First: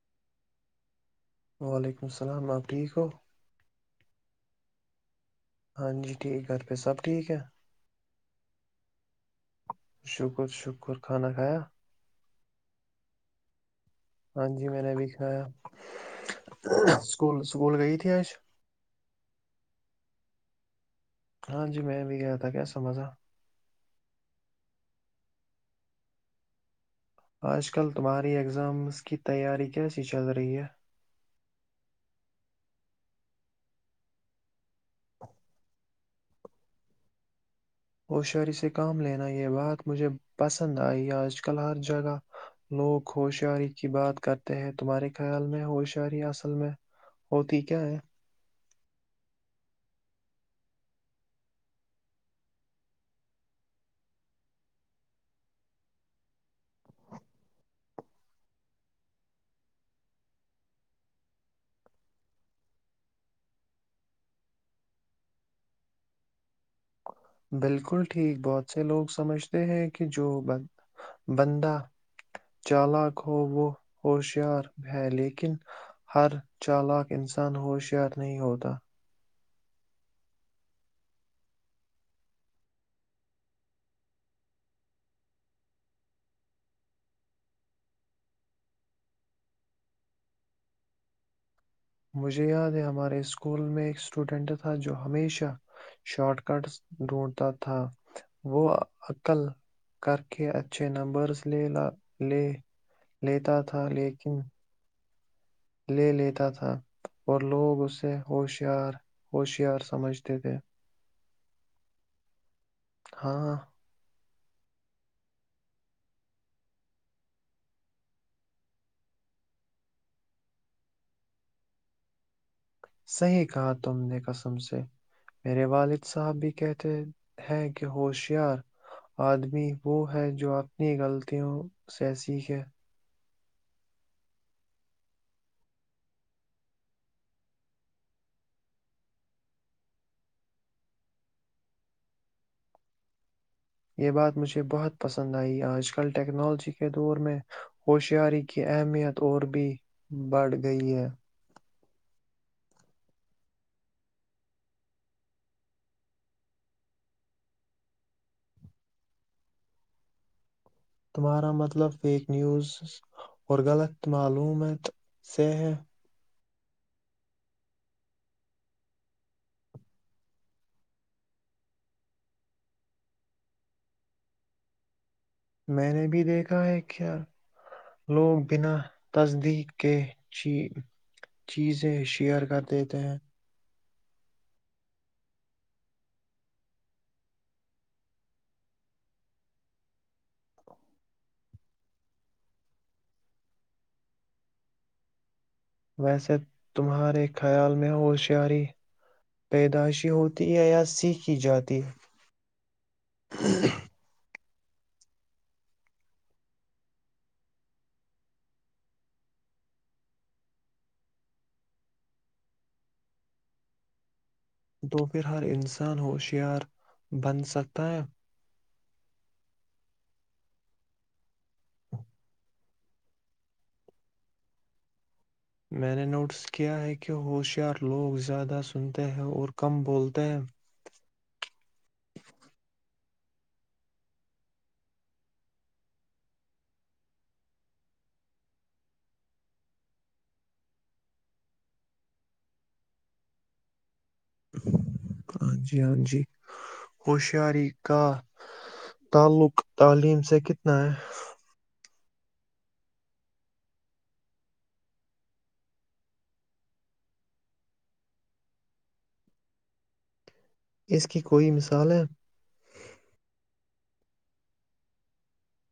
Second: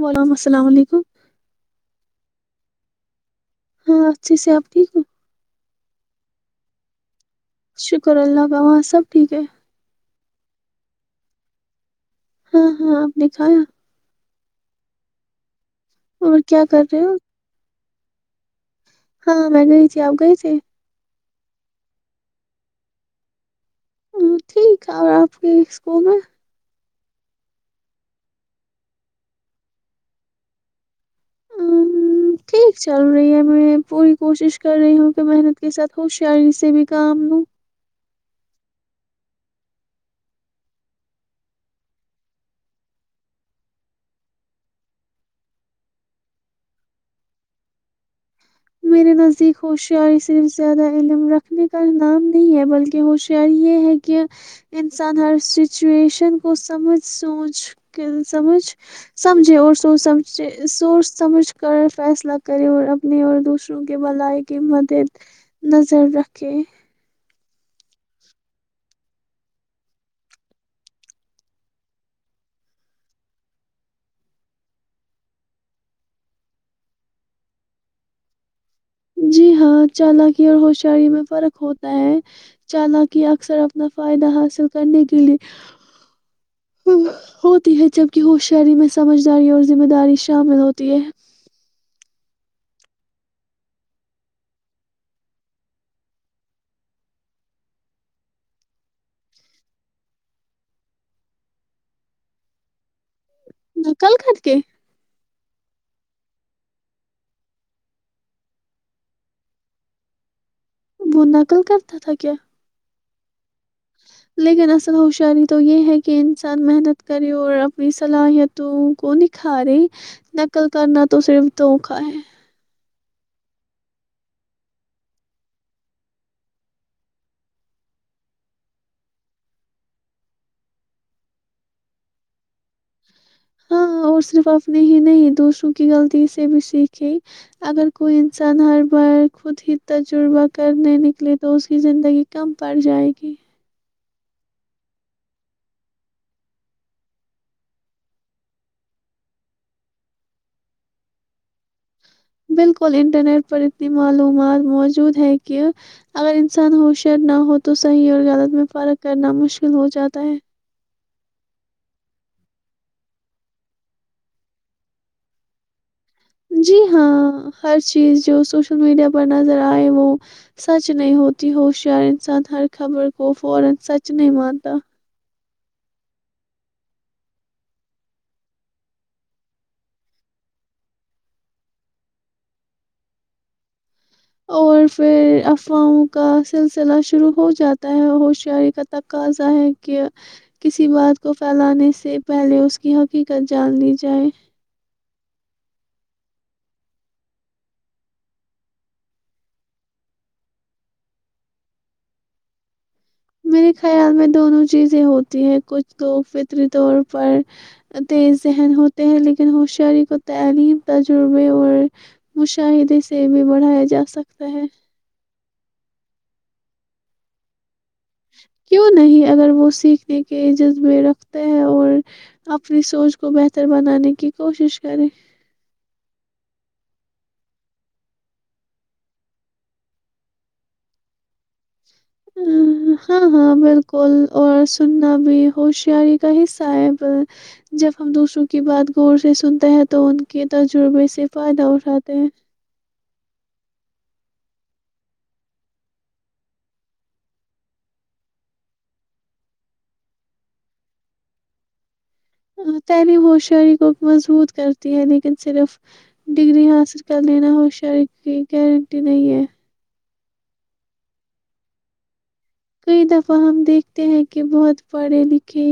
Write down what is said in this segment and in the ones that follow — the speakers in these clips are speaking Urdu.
وعلیکم السلام ٹھیک ہو وعلیکم السلام آپ ٹھیک ہو ہاں اچھے سے آپ ٹھیک ہو ہاں جی ٹھیک گھر پی سب ٹھیک ہے شکر اللہ کا وہاں سب ٹھیک ہے شکر شکر کانا کھیا ہاں ہاں آپ نے کھایا ہاں جی میں نے بھی کھایا اور کیا کر رہے ہو سکول سکول گئی تھی پش ہاں میں گئی تھی آپ گئے تھ ہاں جی میں بھی گیا تھا کیا سمجھا ہ ٹھیک ہے اور آپ کے اسکول میں آج کل تمہاری ایگزامز کی تیاری کیسی چل رہی ہے ہاں، ٹھیک چل رہی ہے میں پوری کوشش کر رہی ہوں کہ محنت کے ساتھ ہوشیاری سے بھی کام لوں ہوشیاری سے کام لینا یہ بات مجھے پسند آئی آج کل ہر جگہ لوگ ہوشیاری کی بات کرتے ہیں تمہارے خیال میں ہوشیاری اصل میں ہوتی کیا ہے میرے نزدیک ہوشیاری صرف زیادہ علم رکھنے کا نام نہیں ہے بلکہ ہوشیاری یہ ہے کہ انسان ہر سچویشن کو سمجھ سوچ کے سمجھ سمجھے اور سوچ سمجھ سوچ سمجھ کر فیصلہ کرے اور اپنے اور دوسروں کے بلائی کی مدد نظر رکھے بالکل ٹھیک بہت سے لوگ سمجھتے ہیں کہ جو بندہ چالک ہو وہ ہوشیار ہے لیکن ہر چالک انسان ہوشیار نہیں ہوتا جی ہاں چالکی اور ہوشیاری میں فرق ہوتا ہے چالاکی اکثر اپنا فائدہ حاصل کرنے کے لیے ہوتی ہے جبک ہوشیاری میں سمجھداری اور ذمہ داری شامل ہوتی ہے مجھے یاد ہے ہمارے اسکول میں ایک اسٹوڈینٹ تھا جو ہمیشہ شارٹ کٹس ڈھونڈتا تھا وہ عقل کر کے اچھے نمبرس لے ل لے لیتا تھا نقل لیکن کر کے لے لیتا تھا اور لوگ اسے ہوشیار ہوشیار سمجھتے تھے وہ نقل کرتا تھا کیا ہاں لیکن اصل ہوشاری تو یہ ہے کہ انسان محنت کرے اور اپنی صلاحیتوں کو نکھارے نقل کرنا تو صرف دوکھا ہے صحیح کہا تم نے قسم سے میرے والد صاحب بھی کہتے ہیں کہ ہوشیار آدمی وہ ہے جو اپنی غلطیوں سے سیکھے ہاں اور صرف اپنی ہی نہیں دوسروں کی غلطی سے بھی سیکھھی اگر کوئی انسان ہر بار خود ہی تجربہ کرنے نکلے تو اس کی زندگی کم پڑ جائے گی یہ بات مجھے بہت پسند آئی آج کل ٹیکنالوجی کے دور میں ہوشیاری کی اہمیت اور بھی بڑھ گئی ہے بالکل انٹرنیٹ پر اتنی معلومات موجود ہے کہ اگر انسان ہوشیار نہ ہو تو صحیح اور غلط میں فرق کرنا مشکل ہو جاتا ہے تمہارا مطلب فیک نیوز اور غلط معلومات سے ہے جی ہاں ہر چیز جو سوشل میڈیا پر نظر ائے وہ سچ نہیں ہوتی ہو شہر انسان ہر خبر کو فورا سچ نہیں مانتا میں نے بھی دیکھا ہے کیا لوگ بنا تصدیق کے چیزیں شیئر کر دیتے ہیں اور پھر افواہوں کا سلسلہ شروع ہو جاتا ہے ہوشیاری کا تقاضا ہے کہ کسی بات کو پھیلانے سے پہلے اس کی حقیقت جان لی جائے ویسے تمہارے خیال میں ہوشیاری پیدائشی ہوتی ہے یا سیکھی جاتی ہے میرے خیال میں دونوں چیزیں ہوتی ہیں کچھ لوگ فطری طور پر تیز ذہن ہوتے ہیں لیکن ہوشیاری کو تعلیم تجربے اور مشاہدے سے بھی بڑھایا جا سکتا ہے تو پھر ہر انسان ہوشیار بن سکتا ہے اور کیوں نہیں اگر وہ سیکھنے کے جذب میں رکھتے ہیں اور اپنی سوچ کو بہتر بنانے کی کوشش کرے میں نے نوٹس کیا ہے کہ ہوشیار لوگ زیادہ سنتے ہیں اور کم بولتے ہیں ہاں ہاں بالکل اور سننا بھی ہوشیاری کا حصہ ہے جب ہم دوسروں کی بات غور سے سنتے ہیں تو ان کے تجربے سے فائدہ اٹھاتے ہیں ہاں جی ہاں جی ہوشیاری کا تعلق تعلیم سے کتنا ہے تعلیم ہو شاری کو مضبوط کرتی ہے لیکن صرف ڈگری حاصل کر لینا ہو شہری کی گارنٹی نہیں ہے اس کی کوئی مثال ہے کئی دفعہ ہم دیکھتے ہیں کہ بہت پڑھے لکھے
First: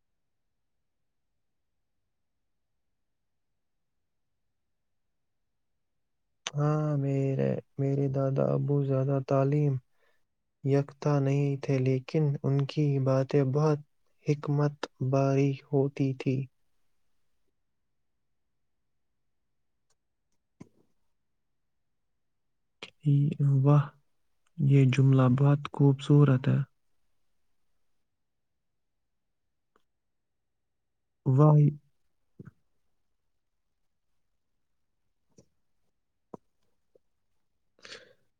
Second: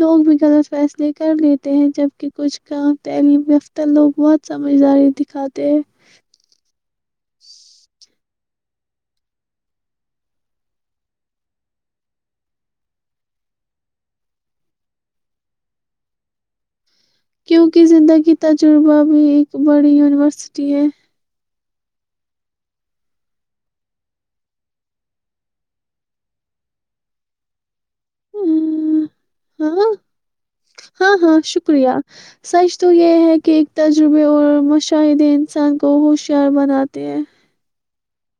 لوگ بھی غلط فیصلے کر لیتے ہیں جبک کچھ کام تعلیم یافتہ لوگ بہت سمجھداری دکھاتے ہیں ہاں میرے دادا ابو زیادہ تعلیم یکتتا نہیں تھے لیکن ان کی باتیں بہت حکمت باری ہوتی تھیں کیونکہ زندگی تجربہ بھی ایک بڑی یونیورسٹی ہے وہاہ یہ جملہ بہت خوبصورت ہے ہاں ہاں ہاں واہ شکریہ سچ تو یہ ہے کہ ایک تجربے اور مشاہدے انسان کو ہوشیار بناتے ہیں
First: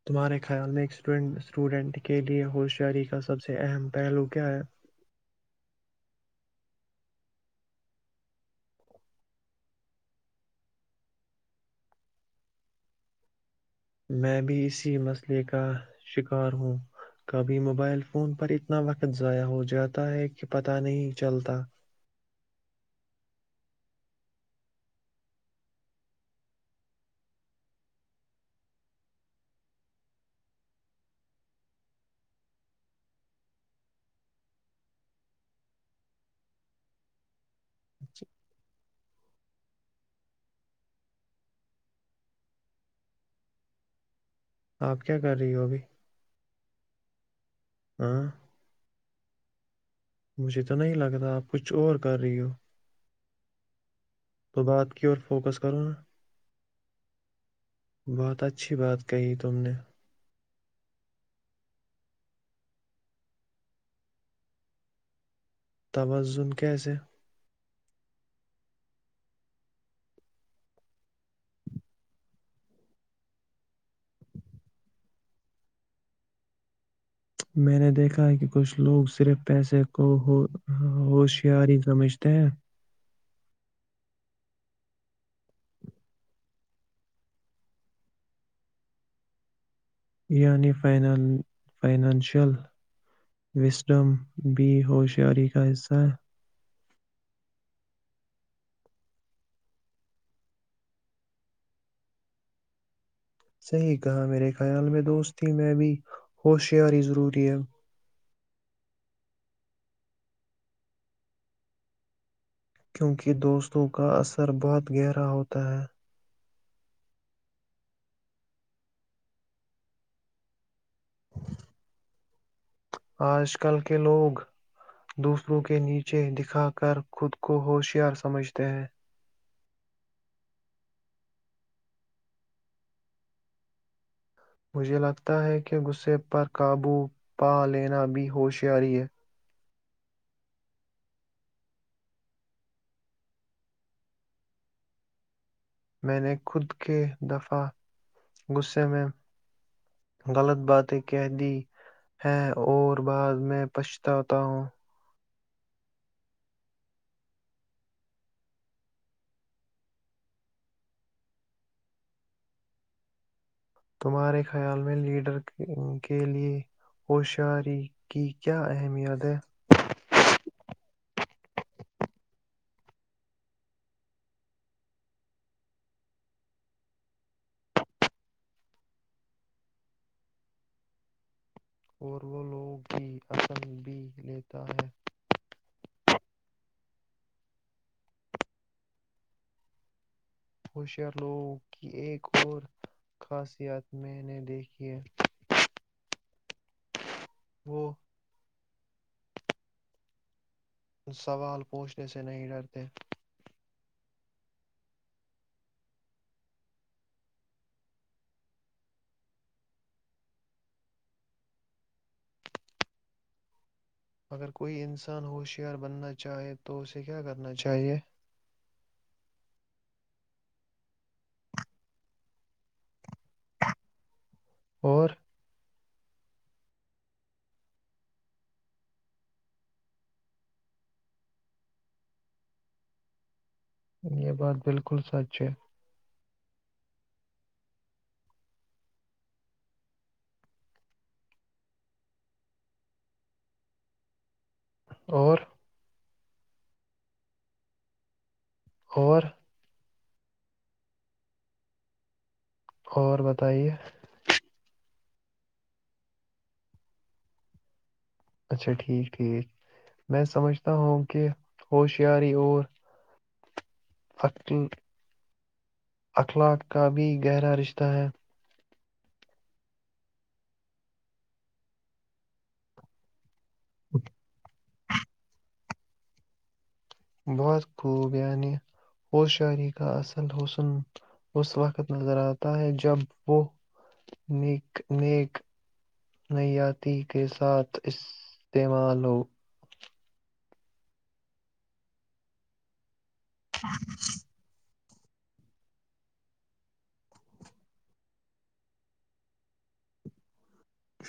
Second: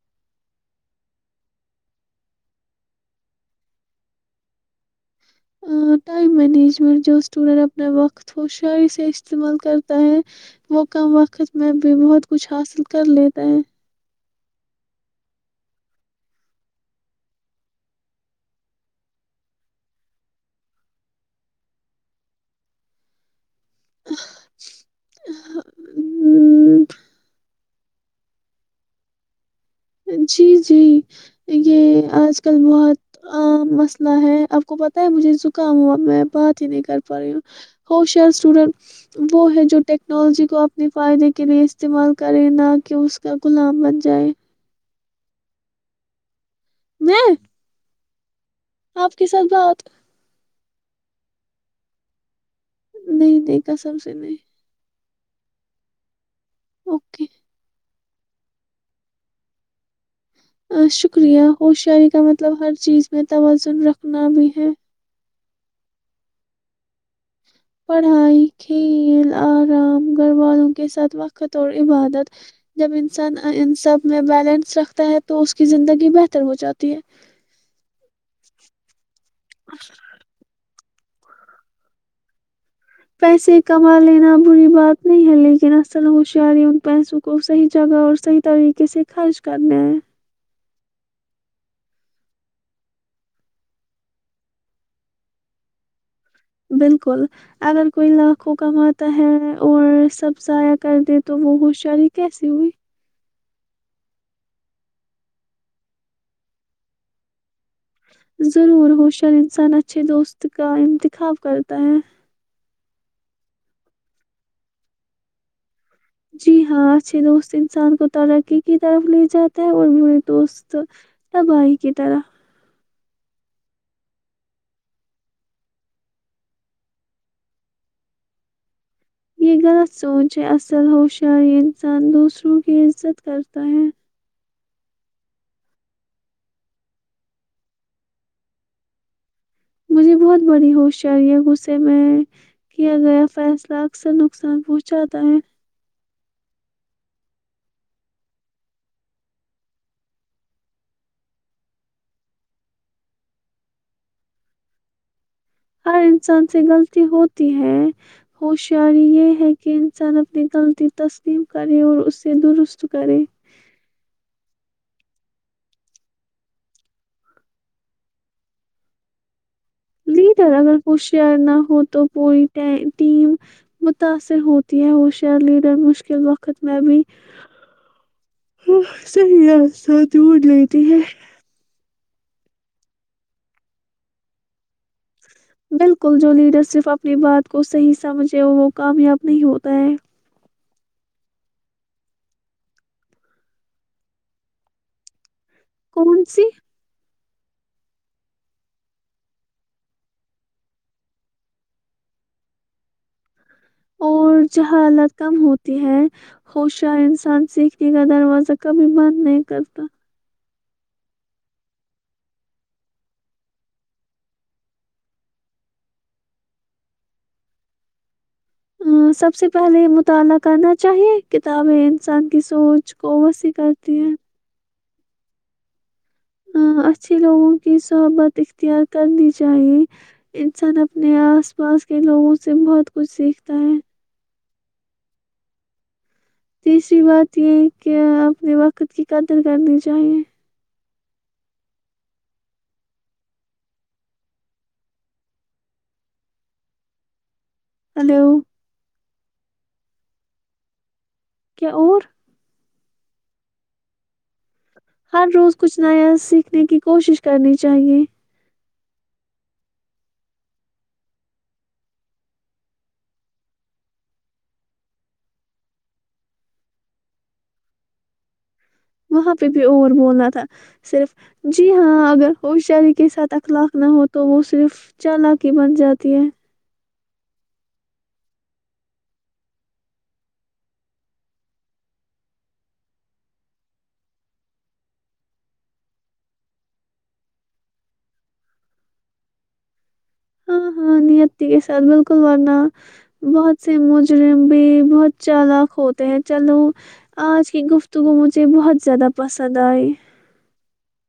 تمہارے خیال میں اسٹوڈنٹ کے لیئے ہوشیاری کا سب سے اہم پہلو کیا ہے ٹائم مینجمنٹ جو اسٹوڈینٹ اپنا وقت خوشری سے استعمال کرتا ہے وہ کم وقت میں بھی بہت کچھ حاصل کر لیتا ہے میں بھی اسی مسئلے کا شکار ہوں کبھی موبائل فون پر اتنا وقت ضائع ہو جاتا ہے کہ پتہ نہیں چلتا ہ [unintelligible] جی جی یہ آج کل بہت عام مسئلہ ہے آپ کو پت ہے مجھے زکام ہوا میں بات ہی نہیں کر پا رہی ہوں ہو شر اسٹوڈنٹ وہ ہے جو ٹیکنالوجی کو اپنے فائدے کے لیے استعمال کرے نہ کہ اس کا غلام بن جائے آپ کیا کر رہی ہو ابھی نہ ہاں آپ کے ساتھ بات مجھے تو نہیں لگ رہا آپ کچھ اور کر رہی ہو نہیں دیکھا سب سے نہیں کیور فوکس کرو اوکے بہت اچھی بات کہی تم نے شکریہ ہوشیاری کا مطلب ہر چیز میں توازن رکھنا بھی ہے توازن کیسے پڑھائی کھیل آرام گھر والوں کے ساتھ وقت اور عبادت جب انسان ان سب میں بیلنس رکھتا ہے تو اس کی زندگی بہتر ہو جاتی ہے میں نے دیکھا ہے کہ کچھ لوگ صرف پیسے کو ہو ہاں ہوشیار ہی سمجھتے ہیں پیسے کما لینا بری بات نہیں ہے لیکن الم ہوشیاری ان پیسوں کو صحیح جگہ اور صحیح طریقے سے خرچ کرنےئے یعنی ف فائنانشل وسڈم بھی ہوشیاری کا حصہ ہے بالکل اگر کوئی لاکھوں کماتا ہے اور سب ضائع کر دے تو وہ ہوشیاری کیسی ہوئی صحیح کہا میرے خیال میں دوستی میں بھی ہوشیاری ضروری ہے ضرور ہوشر انسان اچھے دوست کا انتخاب کرتا ہے کیونکہ دوستوں کا اثر بہت گہرا ہوتا ہے جی ہاں اچھے دوست انسان کو ترقی کی طرف لے جاتا ہے اور بھی مے دوست تبی کی طرح آج کل کے لوگ دوسروں کے نیچے دکھا کر خود کو ہوشیار سمجھتے ہیں یہ غلط سوچ ہے اصل ہوشیاری انسان دوسروں کی عزت کرتا ہے مجھے لگتا ہے کہ غصے پر قابو پا لینا بھی ہوشیاری ہے مجھے بہت بڑی ہوشیاری ہے غصے میں کیا گیا فیصلہ اکثر نقصان پہنچاتا ہے میں نے خود کے دفع غصے میں غلط باتیں کہہ دی ہیں اور بعد میں پچھتاتا ہوں ہر انسان سے غلطی ہوتی ہے ہوشیاری یہ ہے کہ انسان اپنی غلطی تسلیم کرے اور اس سے درست کرے تمہارے خیال میں لیڈر کے لیئے ہوشاری کی کیا اہمیت ہے لیڈر اگر کچ شیئر نہ ہو تو پوری ٹیم متاثر ہوتی ہے وہ شیئر لیڈر مشکل وقت میں بھی صیہ جڑ لیتی ہے اور وہ لوگوں کی آسن بھی لیتا ہے بالکل جو لیڈر صرف اپنی بات کو صحیح سمجھے وہ کامیاب نہیں ہوتا ہے ہوشیار لوگوں کی ایک اور خاصیت میں نے دیکھی ہے کون سی وہ سوال پوچھنے سے نہیں ڈرتے اور جہاں حالت کم ہوتی ہے ہوشار انسان سیکھنے کا دروازہ کبھی بند نہیں کرتا اگر کوئی انسان ہوشیار بننا چاہے تو اسے کیا کرنا چاہیئے سب سے پہلے مطالعہ کرنا چاہیے کتابیں انسان کی سوچ کو وسیع کرتی ہیں اور ا اچھھی لوگوں کی صحبت اختیار کرنی چاہیے انسان اپنے آس پاس کے لوگوں سے بہت کچھ سیکھتا ہے یہ بات بالکل سچ ہے تیسری بات یہ کہ اپنے وقت کی قدر کرنی چاہیے اور ہلو خور کیا اور اور بتائیے ہر روز کچھ نیا سیکھنے کی کوشش کرنی چاہیے اچھا ٹھیک ٹھیک میں سمجھتا ہوں کہ ہوشیاری اور اخلاق کا بھی گہرا رشتہ ہے وہاں پہ بھی اور بولنا تھا صرف جی ہاں اگر ہوشیاری کے ساتھ اخلاق نہ ہو تو وہ صرف چال کی بن جاتی ہے بہت خوب یعنی ہوشاری کا اصل حسن اس وقت نظر آتا ہے جب وہ نیک نیک نیاتی کے ساتھ استعمال ہو ہاں ہاں نیت کے سات بالکل ورنہ بہت سے مجرم بھی بہت چالک ہوتے ہیں چلو آج کی گفتگو مجھے بہت زیادہ پسند آئی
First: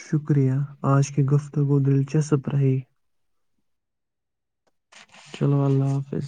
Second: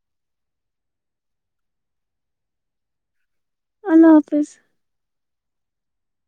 شکریہ آج کے گفتگ کو دلچسپ رہی اللہ حافظ چلو اللہ حافظ